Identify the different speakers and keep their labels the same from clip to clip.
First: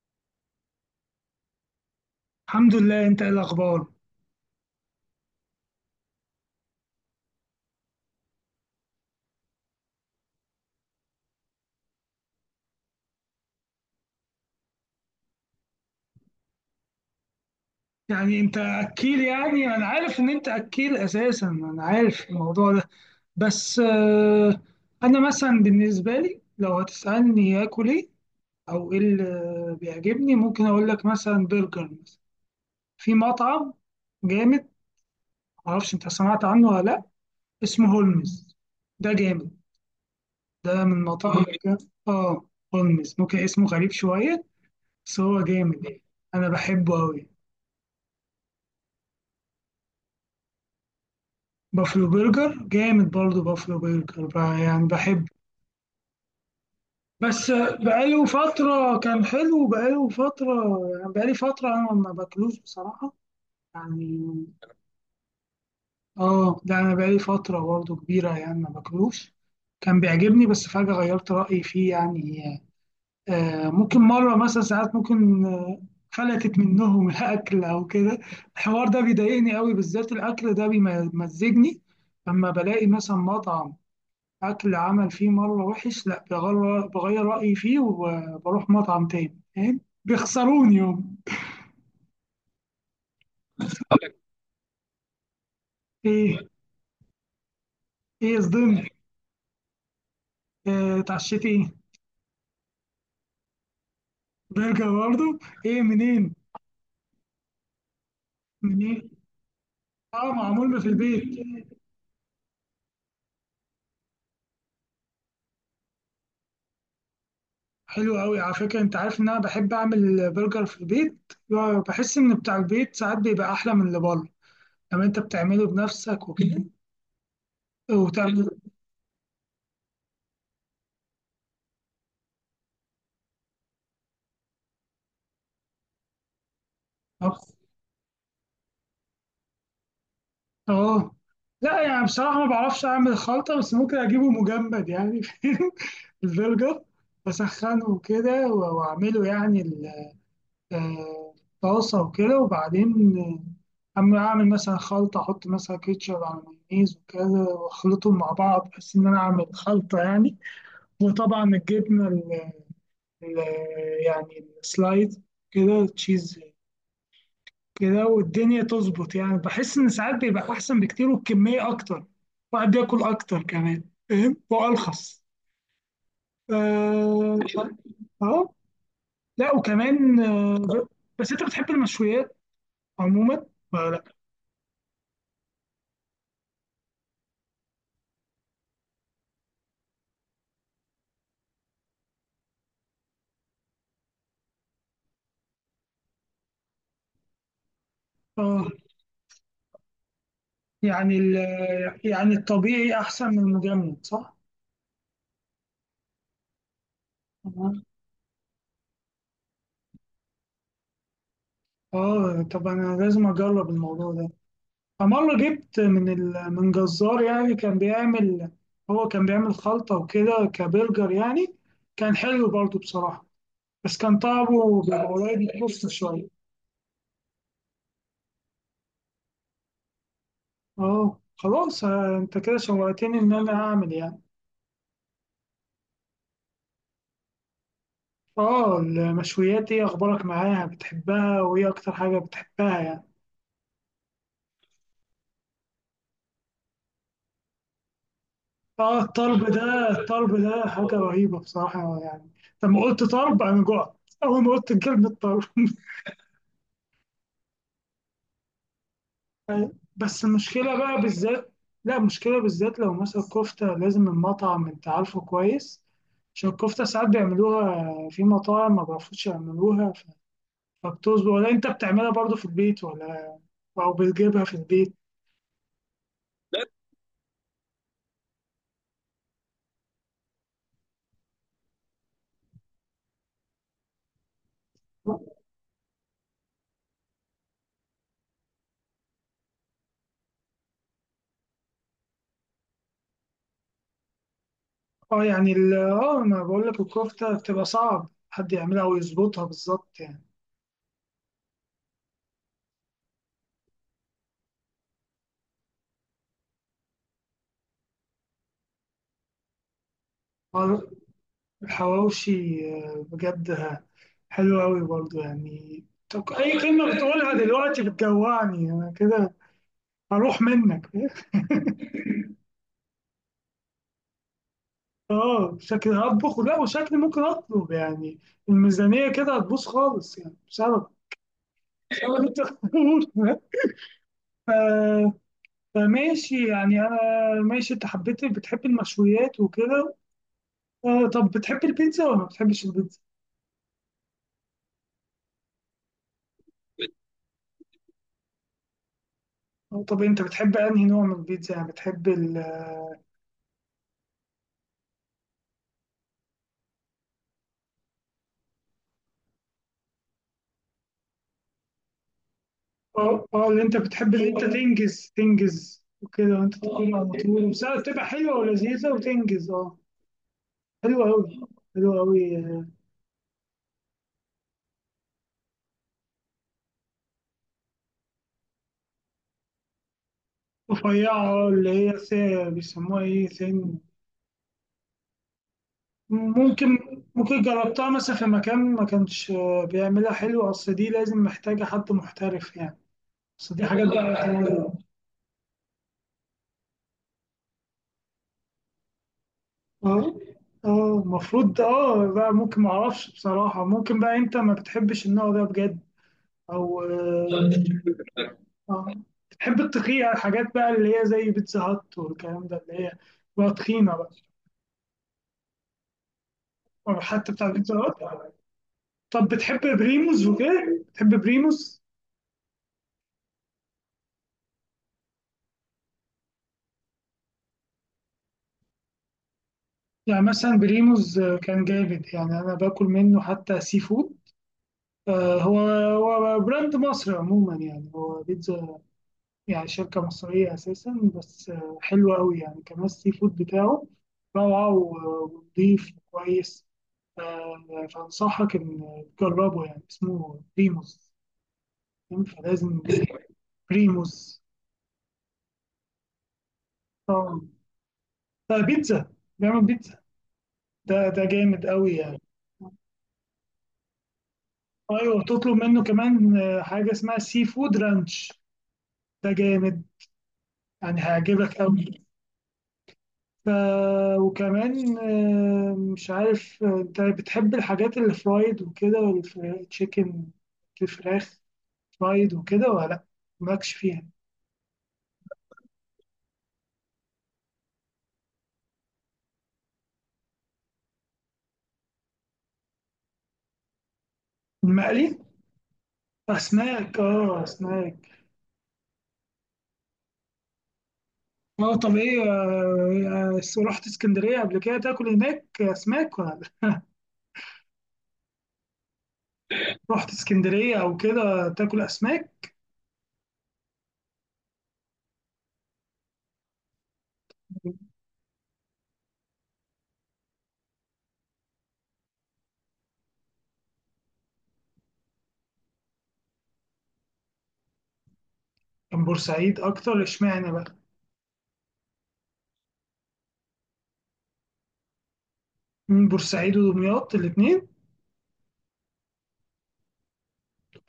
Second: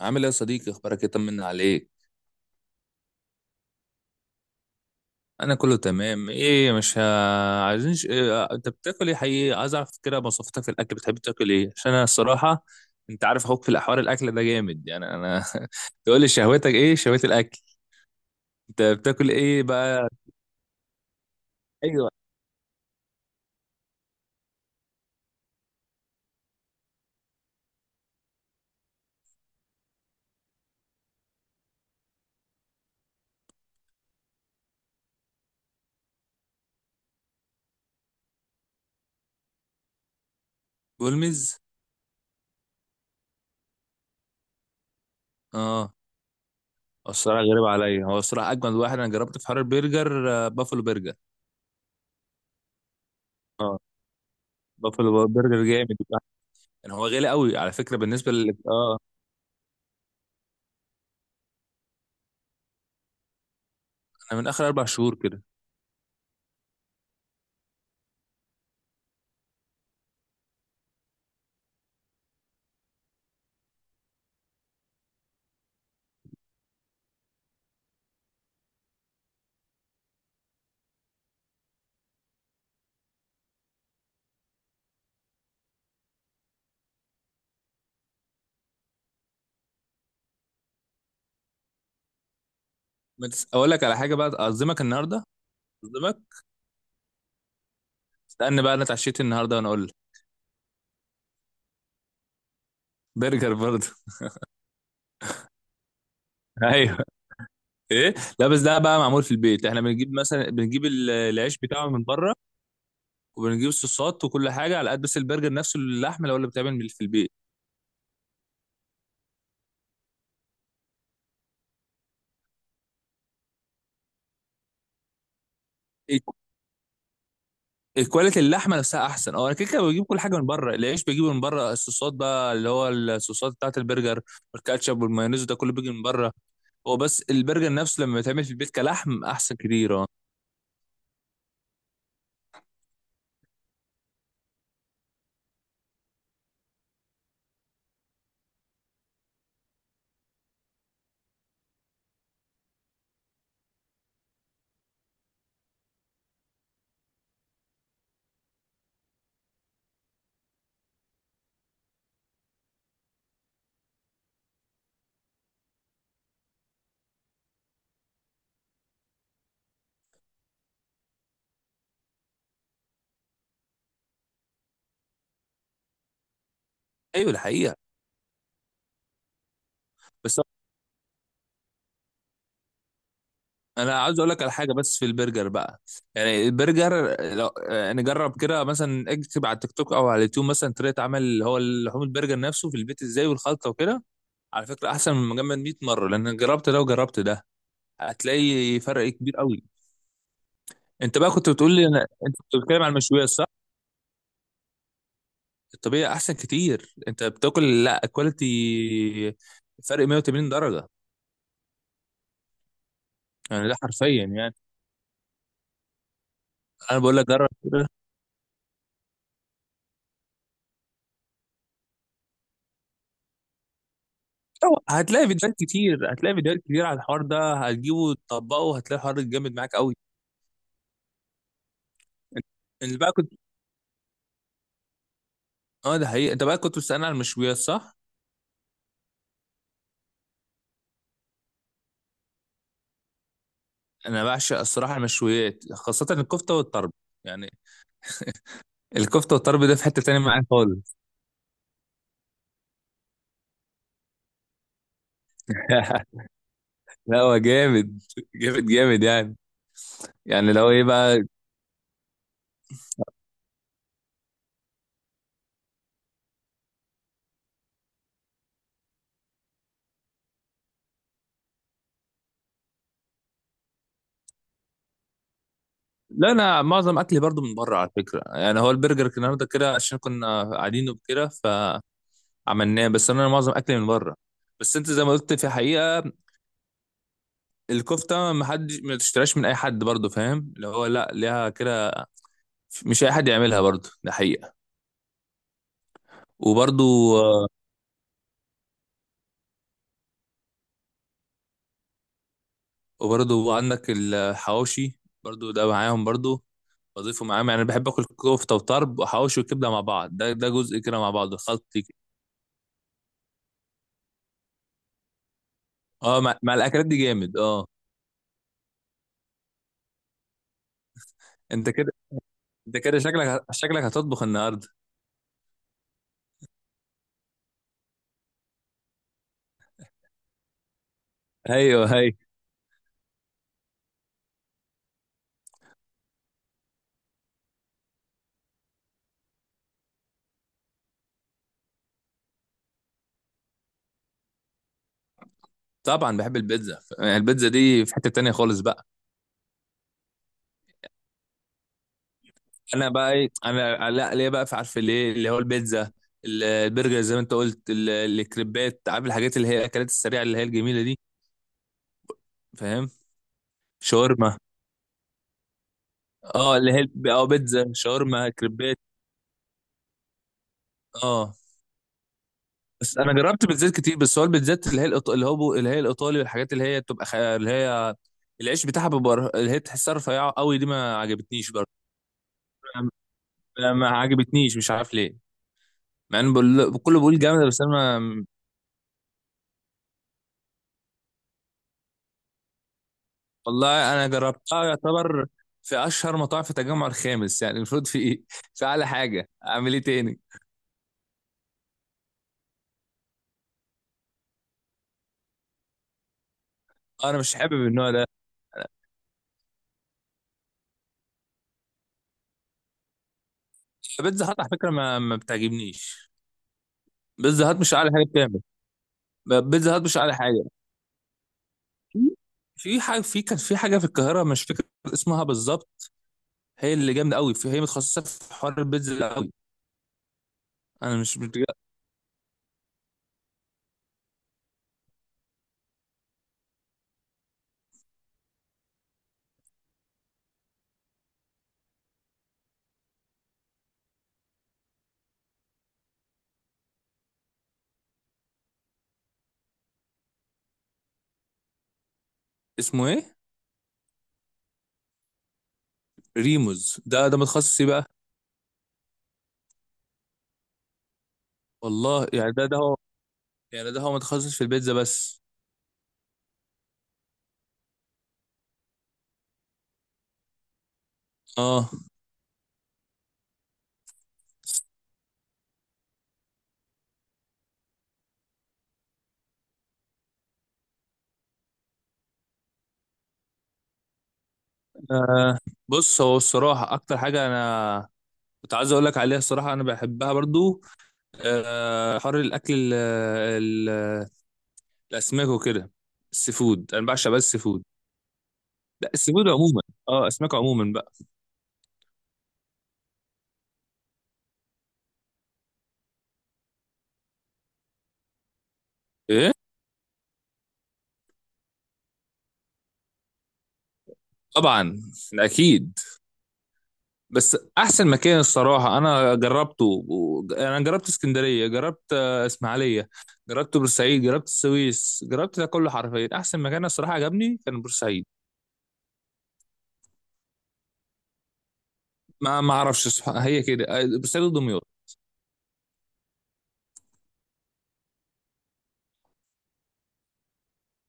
Speaker 1: عامل ايه يا صديقي؟ اخبارك ايه؟ طمنا عليك.
Speaker 2: الحمد لله، انت ايه الاخبار؟
Speaker 1: انا كله تمام. ايه مش عايزين انت بتاكل ايه حقيقي؟ عايز اعرف كده مواصفاتك في الاكل. بتحب تاكل ايه؟ عشان انا الصراحه. انت عارف اخوك في الاحوال. الاكل ده جامد، يعني انا. تقول لي شهوتك ايه؟ شهوه الاكل.
Speaker 2: يعني انت
Speaker 1: انت
Speaker 2: اكيل،
Speaker 1: بتاكل ايه
Speaker 2: يعني انا
Speaker 1: بقى؟
Speaker 2: عارف ان انت اكيل اساسا، انا
Speaker 1: ايوه.
Speaker 2: عارف الموضوع ده. بس انا مثلا بالنسبه لي لو هتسالني اكل ايه او ايه اللي بيعجبني، ممكن اقول لك مثلا برجر، مثلا في مطعم جامد. معرفش انت سمعت عنه ولا لا؟ اسمه هولمز. ده جامد، ده من المطاعم.
Speaker 1: بولمز؟
Speaker 2: اه، هولمز ممكن اسمه غريب شويه، بس هو جامد
Speaker 1: اه.
Speaker 2: يعني. انا بحبه قوي.
Speaker 1: الصراحه غريب عليا. هو الصراحه اجمد واحد انا جربته في حوار البرجر، بافلو برجر.
Speaker 2: بافلو برجر جامد برضه، بافلو برجر بقى يعني بحب.
Speaker 1: بافلو برجر جامد. يعني هو غالي
Speaker 2: بس
Speaker 1: قوي على فكره
Speaker 2: بقاله
Speaker 1: بالنسبه لل
Speaker 2: فترة كان حلو، بقاله فترة يعني، بقالي فترة أنا ما باكلوش بصراحة يعني.
Speaker 1: انا من اخر اربع شهور كده.
Speaker 2: اه، ده أنا بقالي فترة برضه كبيرة يعني ما باكلوش. كان بيعجبني بس فجأة غيرت رأيي فيه يعني. آه ممكن مرة مثلا، ساعات ممكن فلتت منهم الأكل أو كده. الحوار ده بيضايقني قوي، بالذات الأكل ده بيمزجني. لما بلاقي مثلا مطعم أكل عمل فيه مرة وحش، لأ بغير رأيي فيه وبروح مطعم تاني، فاهم؟ بيخسروني يوم.
Speaker 1: بس اقول لك على حاجه بقى. اعظمك النهارده. اعظمك.
Speaker 2: إيه؟ إيه
Speaker 1: استنى بقى. انا
Speaker 2: صدمت؟
Speaker 1: اتعشيت النهارده وانا اقول لك.
Speaker 2: إيه اتعشيت إيه؟
Speaker 1: برجر برضه.
Speaker 2: برجر برضه؟ إيه منين؟
Speaker 1: ايوه. ايه. لا، بس ده بقى
Speaker 2: منين؟
Speaker 1: معمول في البيت. احنا بنجيب
Speaker 2: أه،
Speaker 1: مثلا
Speaker 2: معمول
Speaker 1: بنجيب
Speaker 2: في البيت.
Speaker 1: العيش بتاعه من بره. وبنجيب الصوصات وكل حاجه على قد. بس البرجر نفسه، اللحمه، اللي بتعمل في البيت.
Speaker 2: حلو أوي على فكرة، أنت عارف إن أنا بحب أعمل برجر في البيت. بحس إن بتاع البيت ساعات بيبقى أحلى من اللي بره، لما أنت بتعمله بنفسك
Speaker 1: ال-
Speaker 2: وكده.
Speaker 1: كواليتي
Speaker 2: وتعمل.
Speaker 1: اللحمه نفسها احسن. اه انا كده كده بجيب كل حاجه من بره. العيش بجيبه من بره. الصوصات بقى، اللي هو الصوصات بتاعت البرجر. والكاتشب والمايونيز ده كله بيجي من بره. هو بس البرجر نفسه لما يتعمل في البيت كلحم احسن كتير اه.
Speaker 2: اه. لا يعني بصراحة ما بعرفش أعمل خلطة، بس ممكن أجيبه مجمد يعني فاهم؟ البرجر بسخنه وكده وأعمله يعني الطاسة وكده، وبعدين أما أعمل مثلا خلطة، أحط مثلا كيتشب على مايونيز وكده وأخلطهم مع بعض، بحيث إن أنا أعمل خلطة يعني. وطبعا الجبنة ال- يعني السلايد كده، تشيز كده، والدنيا تظبط يعني. بحس ان ساعات بيبقى احسن بكتير، والكميه اكتر، واحد بياكل اكتر كمان، فاهم؟ وارخص.
Speaker 1: ايوه،
Speaker 2: اه.
Speaker 1: الحقيقه.
Speaker 2: آه. لا وكمان
Speaker 1: بس
Speaker 2: آه. بس انت بتحب المشويات عموما ولا
Speaker 1: انا
Speaker 2: لا؟
Speaker 1: عاوز اقول لك على حاجه، بس في البرجر بقى. يعني البرجر، لو يعني جرب كده، مثلا اكتب على التيك توك او على اليوتيوب مثلا طريقه عمل اللي هو لحوم البرجر نفسه في البيت ازاي، والخلطه وكده. على فكره احسن من مجمد 100 مره، لان أنا جربت ده وجربت ده.
Speaker 2: اه
Speaker 1: هتلاقي فرق كبير قوي.
Speaker 2: يعني
Speaker 1: انت بقى كنت بتقول لي، انت
Speaker 2: يعني
Speaker 1: كنت بتتكلم على
Speaker 2: الطبيعي احسن
Speaker 1: المشويات،
Speaker 2: من
Speaker 1: صح؟
Speaker 2: المجمد، صح؟
Speaker 1: الطبيعي احسن كتير. انت
Speaker 2: اه،
Speaker 1: بتاكل لا كواليتي. فرق 180 درجه.
Speaker 2: طب انا لازم
Speaker 1: يعني
Speaker 2: اجرب
Speaker 1: ده حرفيا
Speaker 2: الموضوع ده.
Speaker 1: يعني.
Speaker 2: فمره جبت من من
Speaker 1: انا بقول
Speaker 2: جزار
Speaker 1: لك جرب.
Speaker 2: يعني كان بيعمل، هو كان بيعمل خلطه وكده كبرجر يعني. كان حلو برضو بصراحه، بس كان طعمه
Speaker 1: أو
Speaker 2: بيبقى
Speaker 1: هتلاقي
Speaker 2: قريب من
Speaker 1: فيديوهات
Speaker 2: الكفتة
Speaker 1: كتير،
Speaker 2: شوية.
Speaker 1: على الحوار ده. هتجيبه وتطبقه، هتلاقي الحوار ده جامد معاك قوي.
Speaker 2: اه خلاص، انت كده
Speaker 1: اللي بقى
Speaker 2: شوقتني ان
Speaker 1: كنت.
Speaker 2: انا اعمل يعني.
Speaker 1: اه، ده حقيقي. انت بقى كنت بتسألني على المشويات صح؟
Speaker 2: اه المشويات، ايه اخبارك معاها؟ بتحبها؟ وايه اكتر حاجة بتحبها يعني؟
Speaker 1: انا بعشق الصراحه المشويات، خاصه الكفته والطرب. يعني.
Speaker 2: اه
Speaker 1: الكفته
Speaker 2: الطلب
Speaker 1: والطرب ده في
Speaker 2: ده،
Speaker 1: حته تانية
Speaker 2: الطلب
Speaker 1: معايا
Speaker 2: ده حاجة
Speaker 1: خالص.
Speaker 2: رهيبة بصراحة يعني. لما قلت طلب انا جوعت، اول ما قلت كلمة طلب
Speaker 1: لا هو جامد. جامد جامد يعني.
Speaker 2: بس
Speaker 1: يعني لو
Speaker 2: المشكلة
Speaker 1: ايه
Speaker 2: بقى
Speaker 1: بقى.
Speaker 2: بالذات، لا المشكلة بالذات لو مثلا كفتة لازم المطعم انت عارفه كويس، عشان الكفتة ساعات بيعملوها في مطاعم ما بيعرفوش يعملوها. مكتوب ولا انت بتعملها برضو في البيت ولا إيه؟ او بتجيبها في البيت؟
Speaker 1: لا، انا معظم اكلي برضو من بره على فكره. يعني هو البرجر كان النهارده كده عشان كنا قاعدين وكده. فعملناه، بس انا معظم اكلي من بره. بس انت زي ما قلت في حقيقه. الكفته ما حد ما تشتراش من اي حد برضو، فاهم؟ اللي هو لا ليها كده. مش اي حد يعملها برضو، ده حقيقه.
Speaker 2: اه يعني اه انا بقول لك
Speaker 1: وبرضو.
Speaker 2: الكفته بتبقى صعب حد يعملها او يظبطها بالظبط يعني.
Speaker 1: وبرضو عندك الحواوشي. برضو ده معاهم برضو. بضيفه معاهم. يعني بحب اكل كفته وطرب وحواوشي وكبده مع بعض. ده جزء
Speaker 2: آه،
Speaker 1: كده مع بعض الخلط كده.
Speaker 2: الحواوشي، بجد حلو قوي برضو يعني.
Speaker 1: اه،
Speaker 2: طب
Speaker 1: مع
Speaker 2: اي
Speaker 1: الاكلات
Speaker 2: كلمه
Speaker 1: دي
Speaker 2: بتقولها
Speaker 1: جامد اه.
Speaker 2: دلوقتي بتجوعني انا كده، هروح منك
Speaker 1: انت كده. شكلك هتطبخ النهارده.
Speaker 2: اه، شكلي هطبخ، ولا وشكلي ممكن اطلب يعني. الميزانيه كده هتبوظ خالص يعني بسبب
Speaker 1: ايوه هي.
Speaker 2: بسبب اللي انت بتقوله فماشي يعني، انا ماشي. انت حبيت، بتحب المشويات وكده. طب بتحب البيتزا ولا ما بتحبش البيتزا؟
Speaker 1: طبعا بحب البيتزا. يعني البيتزا دي في حته تانية خالص بقى.
Speaker 2: طب انت بتحب انهي نوع من البيتزا؟ يعني بتحب ال
Speaker 1: انا بقى ايه، انا لا ليه بقى، في عارف ليه اللي هو البيتزا، البرجر زي ما انت قلت الكريبات، عارف، الحاجات اللي هي الاكلات السريعه، اللي هي الجميله دي. فاهم؟
Speaker 2: اه اه اللي انت بتحب، اللي
Speaker 1: شاورما.
Speaker 2: انت تنجز تنجز وكده، وانت
Speaker 1: اه، اللي هي
Speaker 2: تكون على طول، بس
Speaker 1: بيتزا،
Speaker 2: بتبقى
Speaker 1: شاورما،
Speaker 2: حلوه
Speaker 1: كريبات.
Speaker 2: ولذيذه وتنجز. اه، حلوه قوي.
Speaker 1: اه.
Speaker 2: حلوه قوي.
Speaker 1: بس انا جربت بيتزات كتير. بس هو البيتزات اللي هي اللي هي الايطالي، والحاجات اللي هي بتبقى اللي هي العيش بتاعها بيبقى اللي هي تحسها رفيعه قوي، دي ما
Speaker 2: رفيعه
Speaker 1: عجبتنيش
Speaker 2: اللي
Speaker 1: برضه.
Speaker 2: هي بيسموها ايه،
Speaker 1: ما
Speaker 2: سن؟
Speaker 1: ما عجبتنيش، مش عارف ليه. مع ان
Speaker 2: ممكن.
Speaker 1: كله بيقول جامده، بس
Speaker 2: جربتها
Speaker 1: انا.
Speaker 2: مثلا في مكان ما كانش بيعملها حلو، اصل دي لازم محتاجه حد محترف يعني. بس دي حاجة
Speaker 1: والله انا جربتها
Speaker 2: بقى.
Speaker 1: يعتبر في اشهر مطاعم في التجمع الخامس. يعني المفروض في ايه، في اعلى حاجه. اعمل ايه
Speaker 2: اه.
Speaker 1: تاني؟
Speaker 2: اه المفروض اه بقى، ممكن، معرفش بصراحة. ممكن بقى انت ما بتحبش النوع ده بجد، او
Speaker 1: انا
Speaker 2: اه.
Speaker 1: مش حابب النوع ده.
Speaker 2: آه. بتحب التقية، الحاجات بقى اللي هي زي بيتزا هات والكلام ده، اللي هي بقى تخينة بقى.
Speaker 1: بيتزا هات على فكره ما بتعجبنيش.
Speaker 2: أو حتى بتاع
Speaker 1: بيتزا هات
Speaker 2: بيتزا
Speaker 1: مش اعلى حاجه
Speaker 2: هات.
Speaker 1: بتعمل.
Speaker 2: طب بتحب
Speaker 1: بيتزا هات مش اعلى
Speaker 2: بريموز
Speaker 1: حاجه.
Speaker 2: وكده؟ بتحب بريموز؟
Speaker 1: في حاجه، كان في حاجه في القاهره، مش فاكر اسمها بالظبط. هي اللي جامده قوي. هي متخصصه في حوار البيتزا ده قوي.
Speaker 2: يعني مثلا
Speaker 1: انا
Speaker 2: بريموز
Speaker 1: مش متج-.
Speaker 2: كان جامد يعني، انا باكل منه حتى سي فود. هو براند مصري عموما يعني، هو بيتزا، يعني شركة مصرية أساسا. بس حلوة أوي يعني. كمان السي فود بتاعه روعة ونضيف وكويس. فأنصحك إن تجربه يعني. اسمه بريموس، فاهم؟ فلازم.
Speaker 1: اسمه ايه؟
Speaker 2: بريموس،
Speaker 1: ريموز؟ ده
Speaker 2: طبعا.
Speaker 1: متخصص إيه بقى؟
Speaker 2: بيتزا، بيعمل بيتزا. ده جامد أوي
Speaker 1: والله
Speaker 2: يعني.
Speaker 1: يعني ده هو. يعني ده هو متخصص في البيتزا
Speaker 2: أيوة،
Speaker 1: بس.
Speaker 2: وتطلب منه كمان حاجة اسمها سي فود رانش. ده جامد يعني، هيعجبك
Speaker 1: اه،
Speaker 2: أوي. ف... وكمان مش عارف، انت بتحب الحاجات اللي فرايد وكده، والتشيكن، الفراخ فرايد وكده ولا لا؟ مالكش فيها.
Speaker 1: آه بص، هو الصراحة أكتر حاجة أنا كنت عايز أقول لك عليها الصراحة أنا بحبها برضو. حر الأكل ال ال
Speaker 2: المقلي.
Speaker 1: الأسماك وكده. السي فود أنا
Speaker 2: اسماك.
Speaker 1: بعشق، بس السي
Speaker 2: اه،
Speaker 1: فود.
Speaker 2: اسماك.
Speaker 1: لا، السي فود عموما. أسماك عموما بقى.
Speaker 2: اه طب ايه، رحت اسكندرية قبل كده تاكل هناك اسماك ولا لا؟
Speaker 1: إيه.
Speaker 2: رحت اسكندرية او كده تاكل اسماك؟
Speaker 1: طبعا. ده أكيد. بس أحسن مكان الصراحة أنا جربته أنا جربت اسكندرية، جربت إسماعيلية، جربت بورسعيد، جربت السويس، جربت ده كله حرفيا. أحسن مكان الصراحة عجبني كان بورسعيد.
Speaker 2: كان بورسعيد اكتر، اشمعنى بقى؟
Speaker 1: ما أعرفش الصراحة، هي كده، بورسعيد ودمياط.
Speaker 2: بورسعيد ودمياط، الاتنين.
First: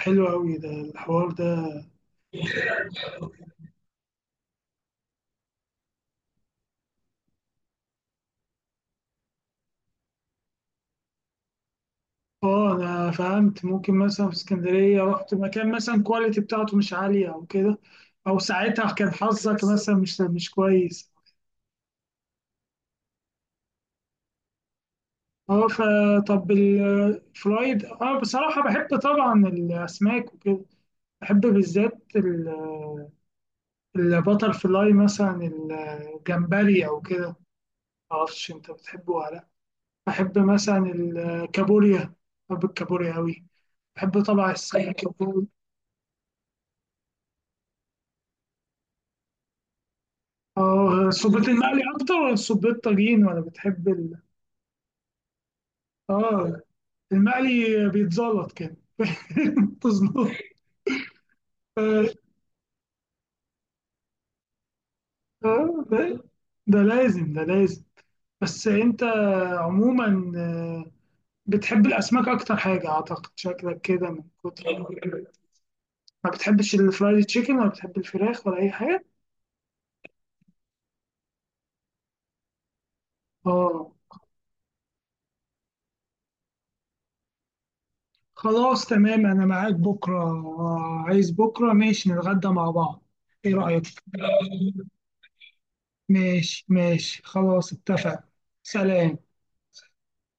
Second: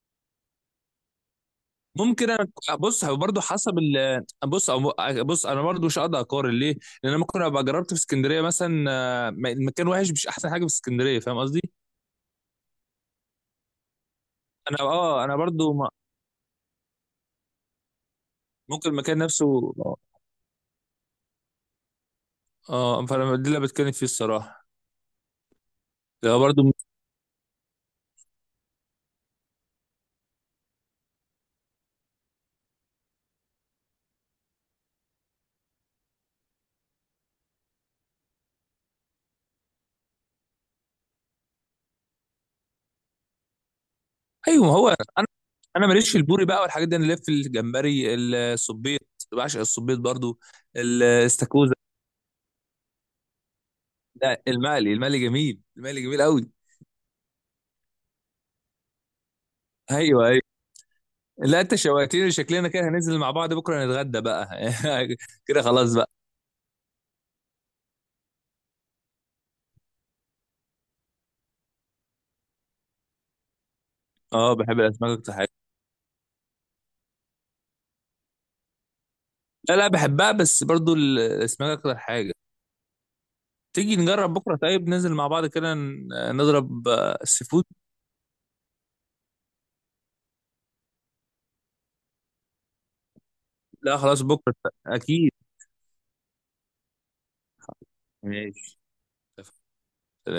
Speaker 2: حلو قوي ده، الحوار ده.
Speaker 1: ممكن انا. بص هو برضه حسب ال آه، بص أو- آه، بص انا برضه مش هقدر اقارن ليه؟ لان انا ممكن ابقى جربت في اسكندريه مثلا، المكان وحش، مش احسن حاجه في اسكندريه، فاهم قصدي؟
Speaker 2: اه انا فهمت، ممكن مثلا في
Speaker 1: انا
Speaker 2: اسكندريه رحت مكان
Speaker 1: برضه ما-.
Speaker 2: مثلا الكواليتي بتاعته مش عاليه او كده، او
Speaker 1: ممكن
Speaker 2: ساعتها كان
Speaker 1: المكان
Speaker 2: حظك
Speaker 1: نفسه
Speaker 2: مثلا
Speaker 1: اه.
Speaker 2: مش كويس.
Speaker 1: فانا دي اللي بتكلم فيه الصراحه.
Speaker 2: اه،
Speaker 1: ده
Speaker 2: فطب
Speaker 1: برضه.
Speaker 2: الفرايد. اه بصراحه بحب طبعا الاسماك وكده، بحب بالذات البتر فلاي مثلا، الجمبري او كده. معرفش انت بتحبه ولا لا. بحب مثلا الكابوريا، بحب الكابوريا قوي، بحب طبعا
Speaker 1: ايوه ما هو.
Speaker 2: السمك.
Speaker 1: انا. انا ماليش في البوري بقى والحاجات دي، انا ليا في الجمبري. الصبيط. بعشق الصبيط برضه.
Speaker 2: اه صبيت
Speaker 1: الاستاكوزا.
Speaker 2: المقلي اكتر ولا صبيت طاجين؟ ولا بتحب
Speaker 1: لا، المقلي جميل. المقلي جميل قوي.
Speaker 2: اه المقلي بيتزلط كده
Speaker 1: ايوه،
Speaker 2: تظبط.
Speaker 1: ايوه. لا، انت
Speaker 2: آه،
Speaker 1: شوقتني. شكلنا كده هننزل مع بعض بكره نتغدى بقى. كده خلاص بقى.
Speaker 2: ده ده لازم، ده لازم. بس انت عموما بتحب الاسماك اكتر حاجه، اعتقد. شكلك كده من
Speaker 1: اه،
Speaker 2: كتر
Speaker 1: بحب الاسماك اكتر حاجه.
Speaker 2: ما بتحبش الفرايد تشيكن، ولا بتحب الفراخ ولا اي حاجه؟
Speaker 1: لا لا، بحبها، بس برضو الاسماك اكتر حاجه.
Speaker 2: اه
Speaker 1: تيجي نجرب بكره طيب، ننزل مع بعض كده نضرب سي فود.
Speaker 2: خلاص، تمام. انا معاك بكره. عايز بكره ماشي نتغدى مع بعض، ايه رايك؟
Speaker 1: لا خلاص بكره. اكيد.
Speaker 2: ماشي ماشي، خلاص اتفق.
Speaker 1: ماشي.
Speaker 2: سلام.
Speaker 1: سلام.